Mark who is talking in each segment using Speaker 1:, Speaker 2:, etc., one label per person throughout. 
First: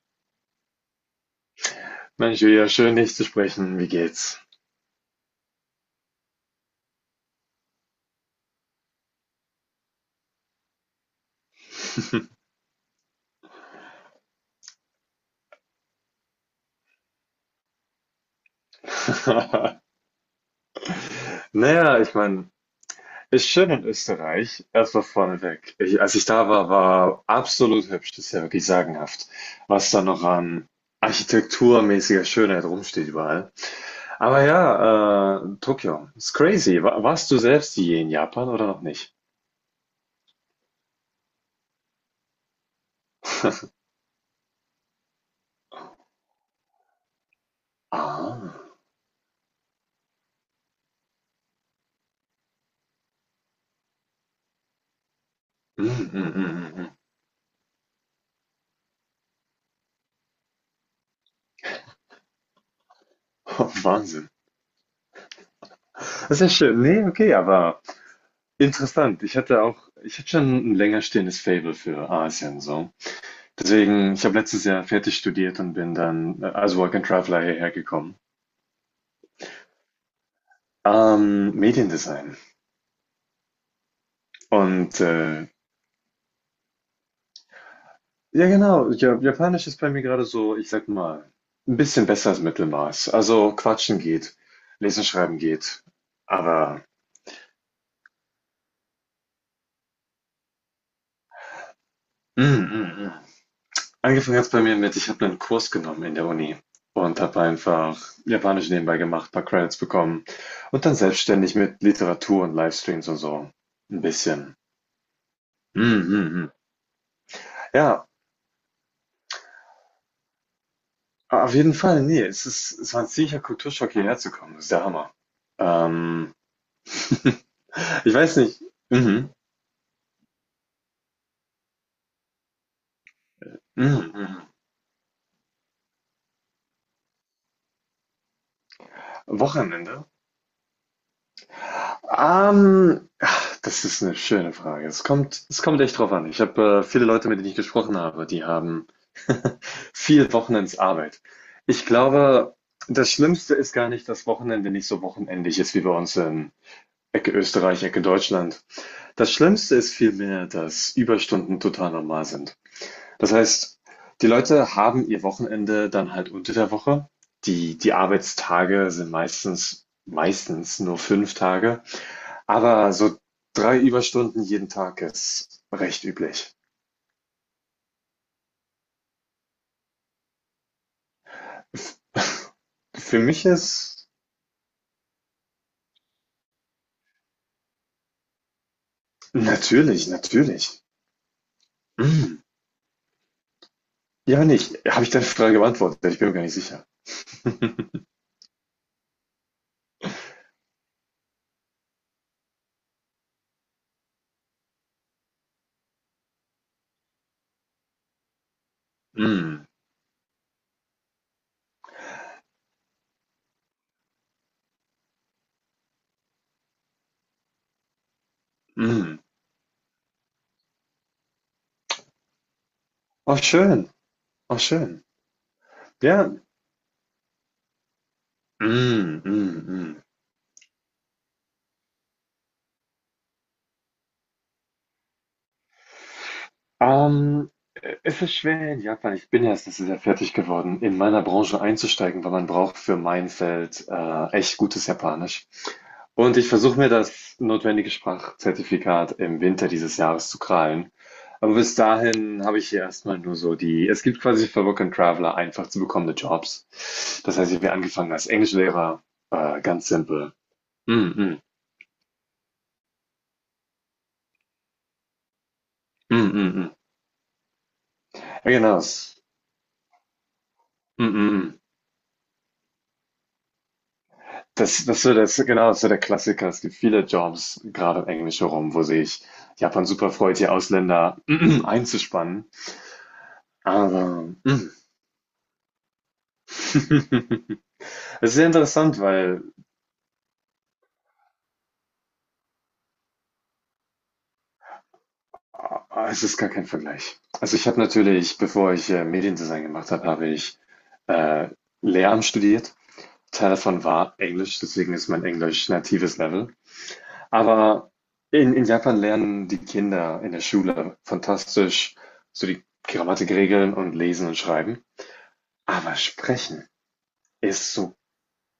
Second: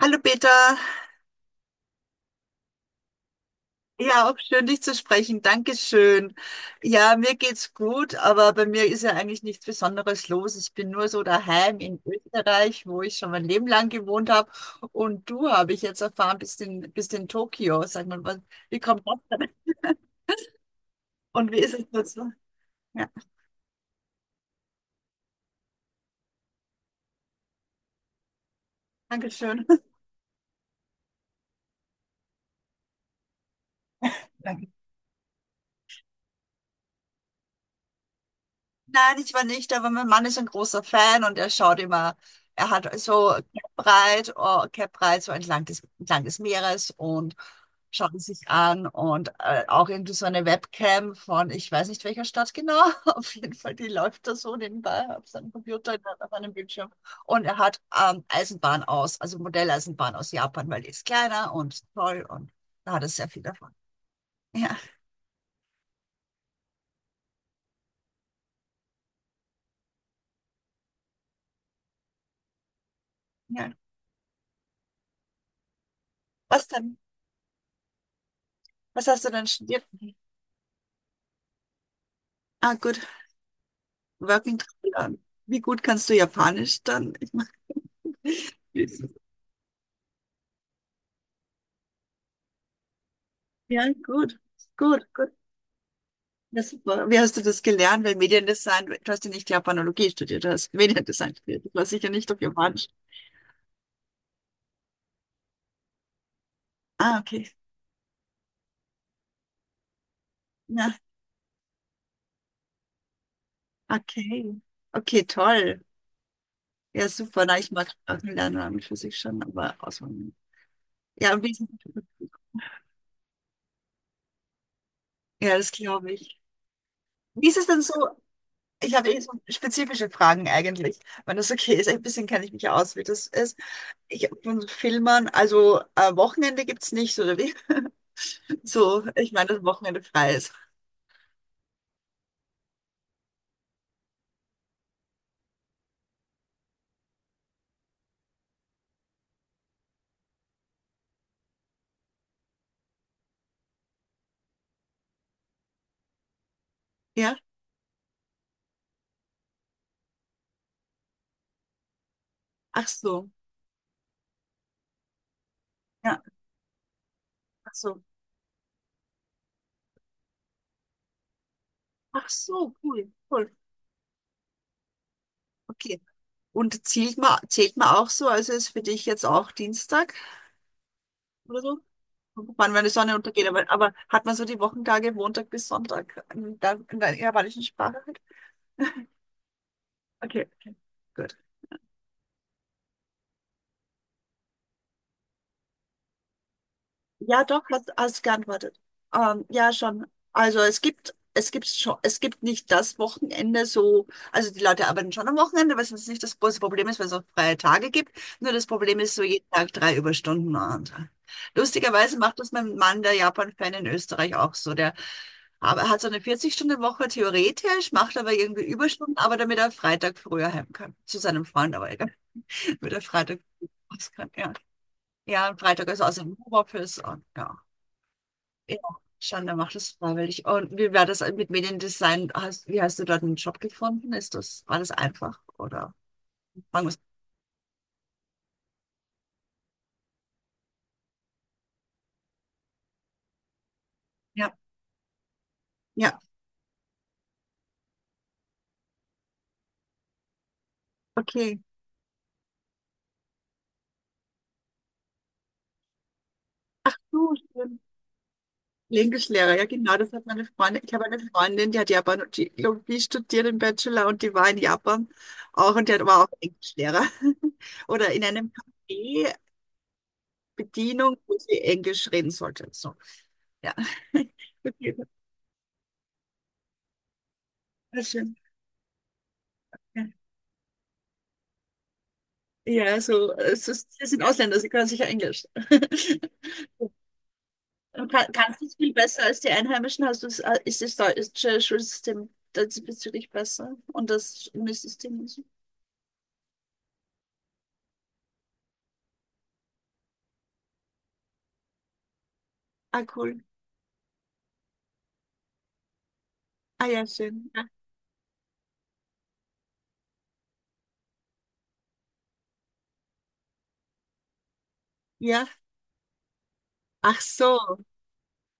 Speaker 1: Hallo Peter,
Speaker 2: Mensch, wieder schön, dich zu sprechen. Wie
Speaker 1: ja, auch
Speaker 2: geht's?
Speaker 1: schön dich zu sprechen. Dankeschön. Ja, mir geht's gut, aber bei mir ist ja eigentlich nichts Besonderes los. Ich bin nur so daheim in Österreich, wo ich schon mein Leben lang gewohnt habe. Und du, habe ich jetzt erfahren, bist in Tokio. Sag mal, wie kommt das denn? Und wie ist es
Speaker 2: Naja, ich
Speaker 1: dazu?
Speaker 2: meine,
Speaker 1: Ja,
Speaker 2: ist schön in Österreich. Erstmal vorneweg. Ich, als ich da war, war absolut hübsch. Das ist ja wirklich sagenhaft,
Speaker 1: Dankeschön.
Speaker 2: was da noch an architekturmäßiger Schönheit rumsteht überall. Aber
Speaker 1: Danke.
Speaker 2: ja, Tokio ist crazy. Warst du selbst je in Japan oder noch nicht?
Speaker 1: Nein, ich war nicht, aber mein Mann ist ein großer Fan und er schaut immer, er hat so Cape Ride so entlang des Meeres und schauen
Speaker 2: Ah.
Speaker 1: sich an und auch irgendwie so eine Webcam von, ich weiß nicht welcher Stadt genau, auf jeden Fall, die läuft da so nebenbei auf seinem
Speaker 2: Mm,
Speaker 1: Computer,
Speaker 2: mm,
Speaker 1: auf
Speaker 2: mm,
Speaker 1: einem
Speaker 2: mm, mm.
Speaker 1: Bildschirm. Und er hat also Modelleisenbahn aus Japan, weil die ist kleiner und toll und da hat er sehr viel davon.
Speaker 2: Wahnsinn.
Speaker 1: Ja,
Speaker 2: Das ist ja schön. Nee, okay, aber. Interessant. Ich hatte schon ein länger stehendes Faible für Asien so.
Speaker 1: ja.
Speaker 2: Deswegen ich habe letztes Jahr fertig studiert und bin dann,
Speaker 1: Was
Speaker 2: als Work
Speaker 1: denn?
Speaker 2: and Traveler hierher gekommen.
Speaker 1: Was hast du denn studiert?
Speaker 2: Mediendesign
Speaker 1: Ah, gut, Working
Speaker 2: und,
Speaker 1: Travel.
Speaker 2: äh
Speaker 1: Wie gut kannst du Japanisch dann? Ich meine,
Speaker 2: ja genau, ja Japanisch ist bei mir gerade so, ich sag mal, ein bisschen besser als Mittelmaß. Also,
Speaker 1: ja,
Speaker 2: quatschen geht,
Speaker 1: gut,
Speaker 2: lesen,
Speaker 1: gut, gut.
Speaker 2: schreiben geht,
Speaker 1: Ja,
Speaker 2: aber.
Speaker 1: super. Wie hast du das gelernt? Weil Mediendesign, du hast ja nicht Japanologie studiert, du hast Mediendesign studiert. Das war sicher nicht auf
Speaker 2: Mm,
Speaker 1: Japanisch.
Speaker 2: mm, mm. Angefangen hat es bei mir mit, ich habe einen Kurs genommen in der Uni
Speaker 1: Ah,
Speaker 2: und habe
Speaker 1: okay.
Speaker 2: einfach Japanisch nebenbei gemacht, paar Credits bekommen und dann
Speaker 1: Ja,
Speaker 2: selbstständig mit Literatur und Livestreams und so ein
Speaker 1: okay.
Speaker 2: bisschen.
Speaker 1: Okay, toll.
Speaker 2: Mhm, mhm.
Speaker 1: Ja, super. Na, ich mag
Speaker 2: Ja,
Speaker 1: Lernen an und für sich schon, aber auswandern. Ja, und wie
Speaker 2: auf
Speaker 1: ist es?
Speaker 2: jeden Fall, nee, es war ein ziemlicher Kulturschock, hierher zu kommen. Das ist der Hammer.
Speaker 1: Ja, das glaube
Speaker 2: Ähm,
Speaker 1: ich. Wie ist es denn so?
Speaker 2: ich weiß nicht.
Speaker 1: Ich habe eh
Speaker 2: Mhm,
Speaker 1: so spezifische Fragen eigentlich, wenn das okay ist. Ein bisschen kenne ich mich ja aus, wie das ist.
Speaker 2: mhm,
Speaker 1: Ich
Speaker 2: mhm.
Speaker 1: von Filmern, also Wochenende gibt es nicht, oder wie? So, ich meine, dass Wochenende
Speaker 2: Wochenende.
Speaker 1: frei ist.
Speaker 2: Ach, das ist eine schöne Frage. Es kommt echt drauf an. Ich habe, viele Leute, mit denen ich gesprochen habe, die haben viel Wochenendsarbeit. Ich glaube, das Schlimmste ist gar nicht, dass Wochenende nicht so wochenendlich ist wie bei uns in Ecke
Speaker 1: Ja?
Speaker 2: Österreich, Ecke Deutschland. Das Schlimmste ist vielmehr, dass Überstunden total normal sind.
Speaker 1: Ach so.
Speaker 2: Das heißt, die Leute haben ihr Wochenende dann
Speaker 1: Ja.
Speaker 2: halt unter der Woche.
Speaker 1: Ach
Speaker 2: Die
Speaker 1: so.
Speaker 2: Arbeitstage sind meistens nur 5 Tage.
Speaker 1: Ach so,
Speaker 2: Aber
Speaker 1: cool,
Speaker 2: so
Speaker 1: cool.
Speaker 2: 3 Überstunden jeden Tag ist
Speaker 1: Okay.
Speaker 2: recht üblich.
Speaker 1: Und zählt man auch so, also ist für dich jetzt auch Dienstag oder so? Wann, wenn die Sonne
Speaker 2: Für mich
Speaker 1: untergeht, aber
Speaker 2: ist
Speaker 1: hat man so die Wochentage Montag bis Sonntag in der japanischen Sprache halt?
Speaker 2: natürlich,
Speaker 1: Okay, okay.
Speaker 2: natürlich.
Speaker 1: Gut.
Speaker 2: Mm. Ja, nicht. Habe ich deine Frage beantwortet? Ich bin mir gar nicht sicher.
Speaker 1: Ja, doch, hast, hast geantwortet. Ja, schon. Also es gibt nicht das Wochenende so, also die Leute arbeiten schon am Wochenende, was jetzt nicht das große Problem ist, weil es auch freie Tage gibt. Nur das Problem ist so jeden
Speaker 2: Mm,
Speaker 1: Tag drei Überstunden. Und lustigerweise macht das mein Mann, der Japan-Fan in Österreich, auch so. Der aber hat so eine 40-Stunden-Woche theoretisch, macht aber irgendwie Überstunden,
Speaker 2: mm.
Speaker 1: aber damit er Freitag früher heim kann. Zu seinem Freund, aber egal. Damit er
Speaker 2: Oh,
Speaker 1: Freitag früh
Speaker 2: schön.
Speaker 1: raus kann, ja.
Speaker 2: Oh, schön.
Speaker 1: Ja, und Freitag ist
Speaker 2: Ja.
Speaker 1: außerdem Homeoffice und ja. Ja,
Speaker 2: Mm, mm,
Speaker 1: Schande macht es
Speaker 2: mm.
Speaker 1: freiwillig. Und wie war das mit Mediendesign? Wie hast du dort einen Job gefunden? War das einfach? Oder fangen wir's-
Speaker 2: Ähm, es ist schwer in Japan. Ich bin ja erst letztes Jahr fertig geworden, in meiner Branche einzusteigen, weil man braucht für mein Feld
Speaker 1: Ja,
Speaker 2: echt gutes Japanisch.
Speaker 1: ja,
Speaker 2: Und ich versuche mir das notwendige Sprachzertifikat im Winter dieses Jahres zu krallen. Aber
Speaker 1: okay.
Speaker 2: bis dahin habe ich hier erstmal nur so die, es gibt quasi für Work and Traveler einfach zu bekommende Jobs.
Speaker 1: So
Speaker 2: Das heißt, ich habe
Speaker 1: schön.
Speaker 2: angefangen als Englischlehrer,
Speaker 1: Englischlehrer, ja
Speaker 2: ganz
Speaker 1: genau, das hat
Speaker 2: simpel.
Speaker 1: meine Freundin.
Speaker 2: Mm,
Speaker 1: Ich habe eine
Speaker 2: mm,
Speaker 1: Freundin, die hat Japanologie studiert im Bachelor und die war in Japan auch und
Speaker 2: mm,
Speaker 1: war auch
Speaker 2: mm, mm.
Speaker 1: Englischlehrer. Oder in einem
Speaker 2: Ja, genau.
Speaker 1: Café
Speaker 2: Mm,
Speaker 1: Bedienung,
Speaker 2: mm,
Speaker 1: wo sie
Speaker 2: mm.
Speaker 1: Englisch reden sollte. So, ja.
Speaker 2: Das
Speaker 1: Okay,
Speaker 2: das so das genau, das ist genau so der Klassiker. Es gibt viele Jobs, gerade
Speaker 1: sehr
Speaker 2: im
Speaker 1: schön.
Speaker 2: Englisch herum, wo sich Japan
Speaker 1: Ja.
Speaker 2: super freut, hier Ausländer einzuspannen.
Speaker 1: Ja, so, sie sind
Speaker 2: Aber
Speaker 1: Ausländer, sie können sicher Englisch. Und Kann,
Speaker 2: es ist sehr
Speaker 1: kannst du es viel
Speaker 2: interessant,
Speaker 1: besser als
Speaker 2: weil
Speaker 1: die Einheimischen? Ist das deutsche Schulsystem diesbezüglich besser? Und das Schulsystem und so?
Speaker 2: es ist gar kein Vergleich. Also, ich habe natürlich, bevor ich, Mediendesign gemacht habe, habe ich, äh, Lehramt studiert.
Speaker 1: Ah, cool.
Speaker 2: Teil davon war Englisch, deswegen ist mein Englisch natives Level.
Speaker 1: Ah, ja, schön. Ja.
Speaker 2: Aber in Japan lernen die Kinder in der Schule fantastisch so die Grammatikregeln und Lesen und Schreiben.
Speaker 1: Ja.
Speaker 2: Aber Sprechen
Speaker 1: Ach so.
Speaker 2: ist so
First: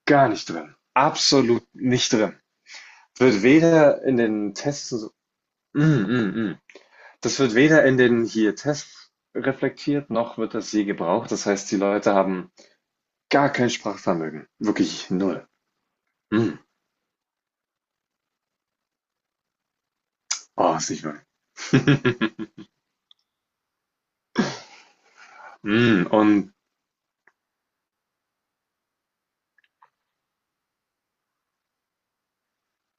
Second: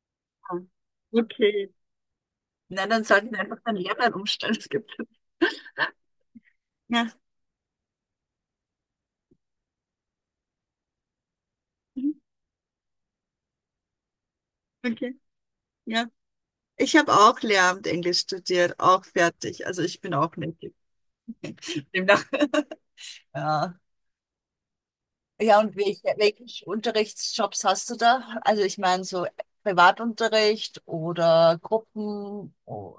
Speaker 2: gar nicht
Speaker 1: Ah,
Speaker 2: drin. Absolut
Speaker 1: okay.
Speaker 2: nicht drin.
Speaker 1: Nein, dann sollten wir
Speaker 2: Wird
Speaker 1: einfach den
Speaker 2: weder
Speaker 1: Lehrplan
Speaker 2: in den
Speaker 1: umstellen. Es
Speaker 2: Tests
Speaker 1: gibt.
Speaker 2: so. Mm, mm, mm.
Speaker 1: Ja.
Speaker 2: Das wird weder in den hier Tests reflektiert, noch wird das je gebraucht. Das heißt, die
Speaker 1: Mhm.
Speaker 2: Leute haben gar kein Sprachvermögen. Wirklich
Speaker 1: Okay.
Speaker 2: null.
Speaker 1: Ja.
Speaker 2: Mm.
Speaker 1: Ich habe auch Lehramt Englisch studiert, auch fertig. Also ich bin auch native.
Speaker 2: Oh, ist nicht wahr.
Speaker 1: Demnach. Ja. Ja, und welche,
Speaker 2: Mm. Und
Speaker 1: welche Unterrichtsjobs hast du da? Also ich meine so Privatunterricht oder Gruppen. Oh,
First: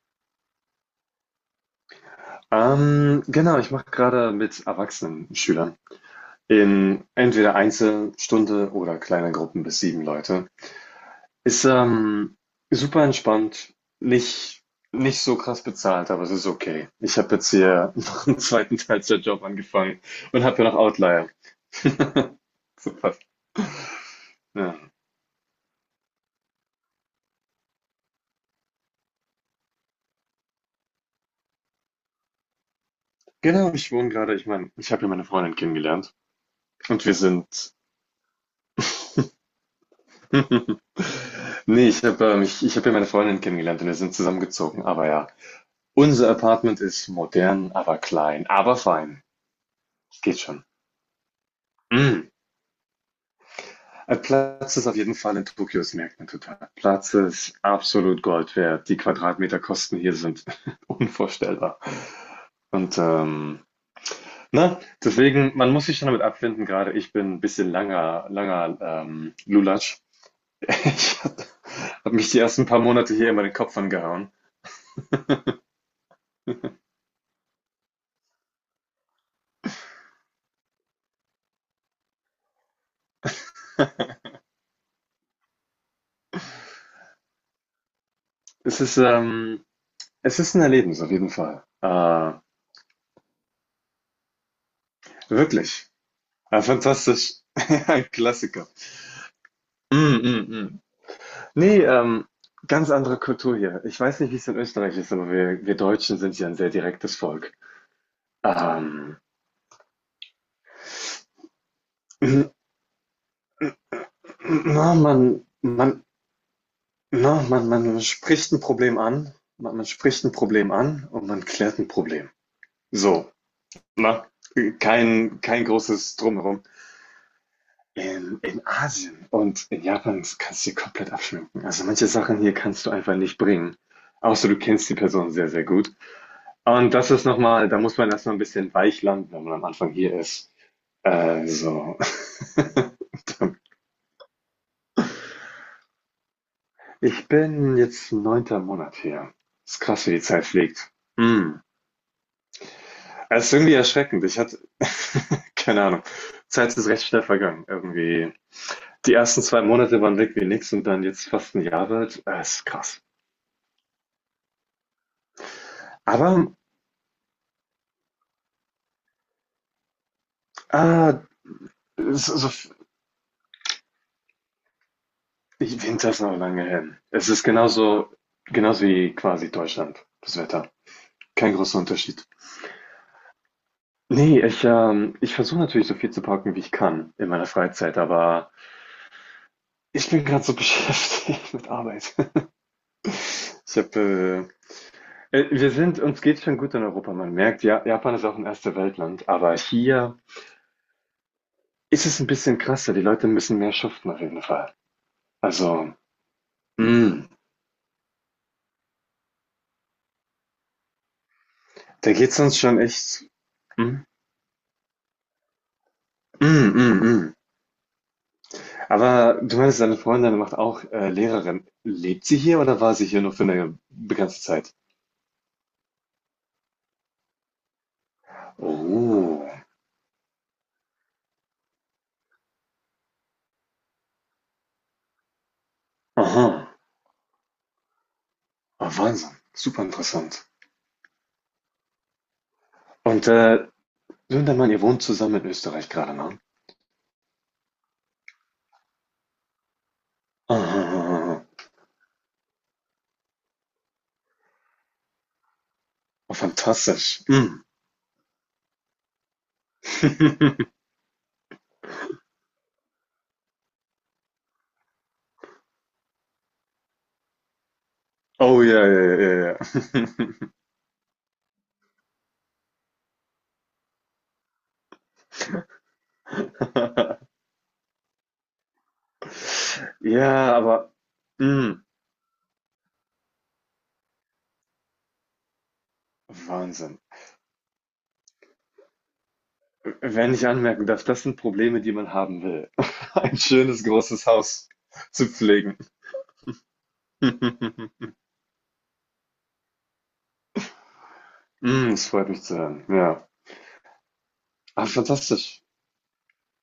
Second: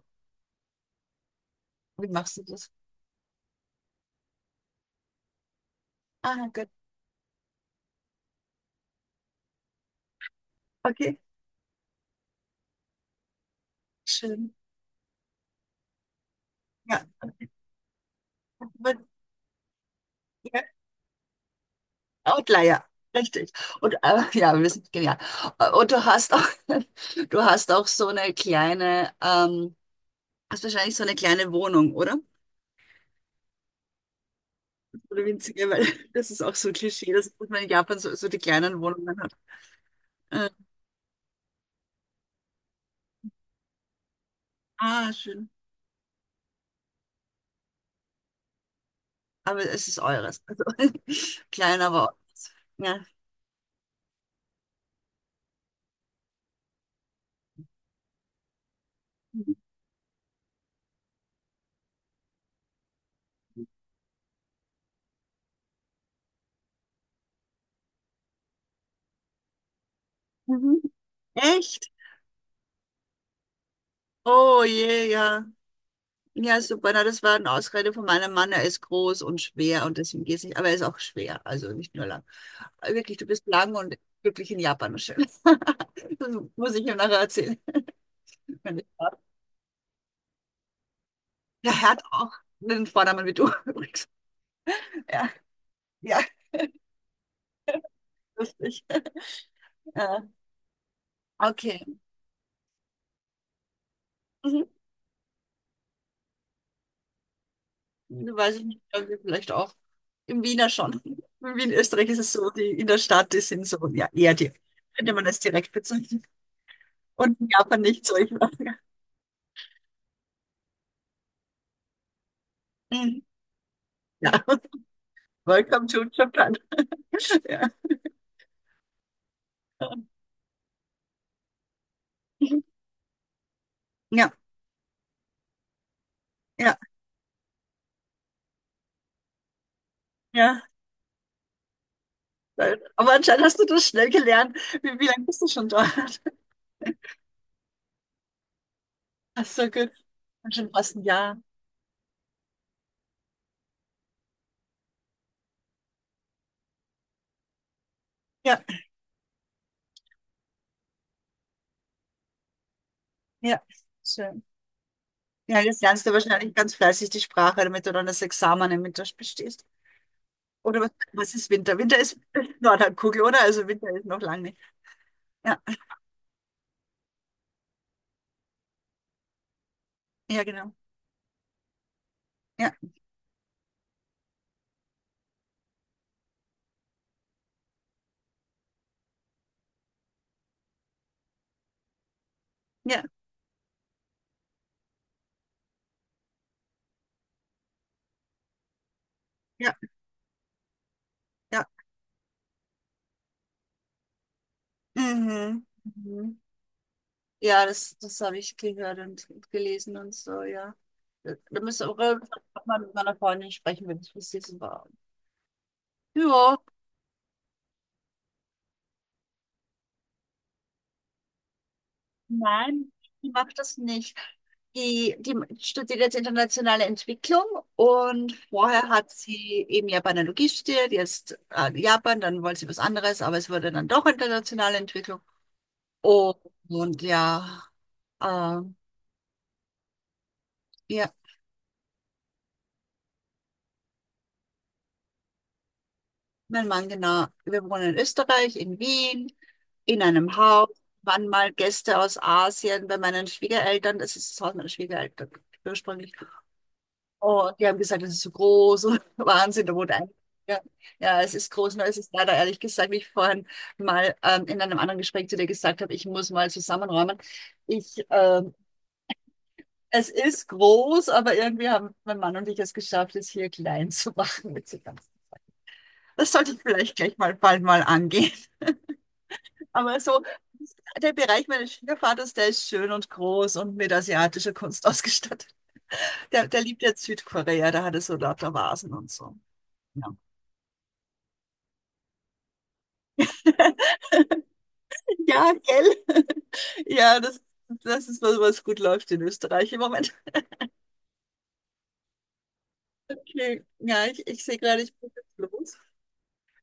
Speaker 1: wie machst du das?
Speaker 2: Genau, ich mache gerade mit erwachsenen Schülern
Speaker 1: Ah, gut.
Speaker 2: in entweder Einzelstunde oder kleine Gruppen bis 7 Leute.
Speaker 1: Okay,
Speaker 2: Ist, super entspannt,
Speaker 1: schön.
Speaker 2: nicht nicht so krass bezahlt, aber es ist okay.
Speaker 1: Ja,
Speaker 2: Ich habe jetzt hier noch einen zweiten
Speaker 1: aber-
Speaker 2: Teilzeitjob angefangen und
Speaker 1: ja.
Speaker 2: habe ja noch Outlier.
Speaker 1: Outlier,
Speaker 2: Super.
Speaker 1: richtig. Und ja, wir
Speaker 2: Ja.
Speaker 1: sind genial. Und du hast auch, du hast auch so eine kleine, hast wahrscheinlich so eine kleine Wohnung, oder?
Speaker 2: Genau, ich wohne gerade. Ich meine, ich habe hier
Speaker 1: Oder
Speaker 2: meine Freundin
Speaker 1: winzige, weil
Speaker 2: kennengelernt
Speaker 1: das ist auch so ein
Speaker 2: und
Speaker 1: Klischee,
Speaker 2: wir
Speaker 1: dass man in
Speaker 2: sind
Speaker 1: Japan so die kleinen Wohnungen hat. Äh,
Speaker 2: ne, ich habe hier meine Freundin kennengelernt und wir sind zusammengezogen, aber
Speaker 1: ah,
Speaker 2: ja.
Speaker 1: schön.
Speaker 2: Unser Apartment ist modern, aber klein, aber fein.
Speaker 1: Aber es ist
Speaker 2: Geht
Speaker 1: eures. Also,
Speaker 2: schon.
Speaker 1: klein, aber
Speaker 2: Mm.
Speaker 1: eures. Ja.
Speaker 2: Platz ist auf jeden Fall in Tokio, das merkt man total. Platz ist absolut Gold wert. Die Quadratmeterkosten hier sind unvorstellbar. Und na, deswegen, man muss sich schon damit abfinden, gerade ich bin ein bisschen langer, langer Lulatsch.
Speaker 1: Mhm. Echt?
Speaker 2: Ich habe mich die ersten paar Monate hier immer den Kopf angehauen.
Speaker 1: Oh je, ja. Ja, super. Na, das war eine Ausrede von meinem Mann. Er ist groß und schwer und deswegen geht es nicht. Aber er ist auch schwer, also nicht nur lang. Wirklich, du bist lang und wirklich in Japan schön. Das muss ich ihm nachher erzählen. Wenn
Speaker 2: Es
Speaker 1: ich
Speaker 2: ist,
Speaker 1: darf.
Speaker 2: ähm, es ist ein Erlebnis auf jeden Fall.
Speaker 1: Ja, er hat auch
Speaker 2: Äh,
Speaker 1: einen Vornamen wie du übrigens. Ja,
Speaker 2: wirklich.
Speaker 1: ja,
Speaker 2: Ah, fantastisch. Ja, ein Klassiker.
Speaker 1: lustig.
Speaker 2: Mm,
Speaker 1: Ja,
Speaker 2: mm, mm. Nee,
Speaker 1: okay.
Speaker 2: ganz andere Kultur hier. Ich weiß nicht, wie es in
Speaker 1: Mhm.
Speaker 2: Österreich ist, aber wir Deutschen sind ja ein sehr direktes Volk.
Speaker 1: Hm. Weiß ich nicht, aber
Speaker 2: Ähm,
Speaker 1: wir vielleicht auch. Im Wiener schon. In Wien, Österreich ist es so,
Speaker 2: n-
Speaker 1: die in der Stadt, die sind so, ja, eher die,
Speaker 2: na,
Speaker 1: könnte man das direkt bezeichnen.
Speaker 2: na,
Speaker 1: Und in
Speaker 2: man,
Speaker 1: Japan
Speaker 2: man
Speaker 1: nicht so. Ich,
Speaker 2: spricht ein Problem an, man spricht ein Problem an und man klärt ein Problem.
Speaker 1: Mhm.
Speaker 2: So, na,
Speaker 1: Ja,
Speaker 2: kein
Speaker 1: welcome to
Speaker 2: großes
Speaker 1: Japan.
Speaker 2: Drumherum.
Speaker 1: Ja,
Speaker 2: In Asien und in Japan kannst du dir komplett abschminken. Also manche Sachen hier kannst du einfach nicht bringen.
Speaker 1: ja,
Speaker 2: Außer du kennst die Person sehr, sehr gut.
Speaker 1: ja.
Speaker 2: Und das ist nochmal, da muss man erstmal ein bisschen weich landen, wenn man am Anfang hier ist. So.
Speaker 1: ja. Aber anscheinend hast du das schnell gelernt. Wie lange bist du schon dort?
Speaker 2: Ich bin jetzt neunter Monat hier.
Speaker 1: Ach so,
Speaker 2: Ist
Speaker 1: gut.
Speaker 2: krass, wie die Zeit
Speaker 1: Schon
Speaker 2: fliegt.
Speaker 1: fast ein Jahr.
Speaker 2: Hm. Es ist irgendwie erschreckend. Ich hatte, keine Ahnung. Zeit ist recht schnell vergangen. Irgendwie.
Speaker 1: Ja,
Speaker 2: Die ersten 2 Monate waren weg wie nix und dann jetzt fast ein Jahr wird. Ist krass.
Speaker 1: ja, schön. Ja, jetzt lernst du
Speaker 2: Aber
Speaker 1: wahrscheinlich ganz fleißig die Sprache, damit du dann das Examen im mit bestehst. Oder was,
Speaker 2: Ah,
Speaker 1: was ist Winter? Winter ist
Speaker 2: so,
Speaker 1: Nordhalbkugel, oder? Also Winter ist noch lange nicht. Ja,
Speaker 2: Winter ist noch lange hin. Es ist genauso, genauso wie quasi Deutschland, das
Speaker 1: ja,
Speaker 2: Wetter.
Speaker 1: genau.
Speaker 2: Kein großer Unterschied.
Speaker 1: Ja,
Speaker 2: Nee, ich versuche natürlich so viel zu parken, wie ich kann in meiner Freizeit, aber ich bin gerade so beschäftigt mit Arbeit.
Speaker 1: ja,
Speaker 2: Ich habe, wir sind, uns geht's schon gut in Europa. Man merkt, ja, Japan ist auch ein erste Weltland, aber
Speaker 1: ja,
Speaker 2: hier
Speaker 1: ja.
Speaker 2: ist es ein bisschen krasser. Die Leute müssen mehr schuften auf jeden Fall.
Speaker 1: Mhm.
Speaker 2: Also,
Speaker 1: Mhm.
Speaker 2: mm,
Speaker 1: Ja, das habe ich gehört und, gelesen und so, ja. Da müssen
Speaker 2: da
Speaker 1: wir
Speaker 2: geht's uns
Speaker 1: auch mal
Speaker 2: schon
Speaker 1: mit meiner
Speaker 2: echt.
Speaker 1: Freundin sprechen,
Speaker 2: Mm,
Speaker 1: wenn ich was lesen war. Ja,
Speaker 2: mm, mm, mm. Aber du meinst, deine Freundin macht auch Lehrerin. Lebt sie hier oder
Speaker 1: Nein,
Speaker 2: war sie hier
Speaker 1: die
Speaker 2: nur für
Speaker 1: macht das
Speaker 2: eine
Speaker 1: nicht.
Speaker 2: begrenzte Zeit?
Speaker 1: Die studiert jetzt internationale Entwicklung und vorher hat
Speaker 2: Oh,
Speaker 1: sie eben Japanologie studiert, jetzt Japan, dann wollte sie was anderes, aber es wurde dann doch internationale Entwicklung. Und,
Speaker 2: aha,
Speaker 1: und ja, äh,
Speaker 2: oh, Wahnsinn, super interessant.
Speaker 1: ja,
Speaker 2: Und du und dein Mann, ihr wohnt zusammen in Österreich gerade, ne?
Speaker 1: mein Mann, genau. Wir wohnen in Österreich, in Wien, in einem Haus. Waren
Speaker 2: Ah,
Speaker 1: mal Gäste aus Asien bei meinen Schwiegereltern. Das ist das Haus meiner Schwiegereltern ursprünglich.
Speaker 2: oh, fantastisch.
Speaker 1: Und
Speaker 2: Mm.
Speaker 1: die haben gesagt, das ist so groß und Wahnsinn, da wurde ein. Ja, ja, es ist groß, nur es ist leider ehrlich gesagt, wie ich vorhin mal in einem anderen Gespräch zu dir gesagt habe, ich muss mal zusammenräumen. Ich, ähm,
Speaker 2: Oh ja, ja, ja,
Speaker 1: es ist groß, aber irgendwie haben mein Mann und ich es geschafft, es hier klein zu machen mit so ganz. Das sollte ich
Speaker 2: ja.
Speaker 1: vielleicht gleich
Speaker 2: Ja,
Speaker 1: mal bald mal angehen. Aber so,
Speaker 2: ja, aber
Speaker 1: der Bereich meines
Speaker 2: mm,
Speaker 1: Schwiegervaters, der ist schön und groß und mit asiatischer Kunst ausgestattet. Der liebt
Speaker 2: Wahnsinn.
Speaker 1: jetzt Südkorea, da hat er so lauter Vasen und so. Ja.
Speaker 2: Wenn ich anmerken darf, das sind Probleme, die man haben will. Ein schönes, großes Haus zu
Speaker 1: Ja,
Speaker 2: pflegen.
Speaker 1: gell? Ja, das ist was, was gut läuft in Österreich im Moment.
Speaker 2: Das freut mich zu hören. Ja.
Speaker 1: Okay. Ja, ich sehe gerade,
Speaker 2: Ah,
Speaker 1: ich muss jetzt
Speaker 2: fantastisch.
Speaker 1: los.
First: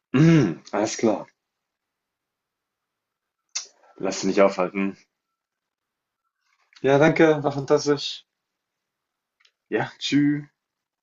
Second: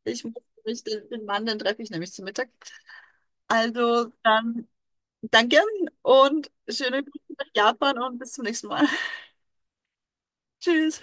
Speaker 1: Ich muss
Speaker 2: Mm,
Speaker 1: mich
Speaker 2: alles
Speaker 1: den
Speaker 2: klar.
Speaker 1: Mann, den treffe ich nämlich zum Mittag. Also
Speaker 2: Lass dich nicht
Speaker 1: dann
Speaker 2: aufhalten.
Speaker 1: danke und
Speaker 2: Ja,
Speaker 1: schöne Grüße
Speaker 2: danke,
Speaker 1: nach
Speaker 2: war
Speaker 1: Japan und
Speaker 2: fantastisch.
Speaker 1: bis zum nächsten Mal.
Speaker 2: Ja, tschüss.
Speaker 1: Tschüss.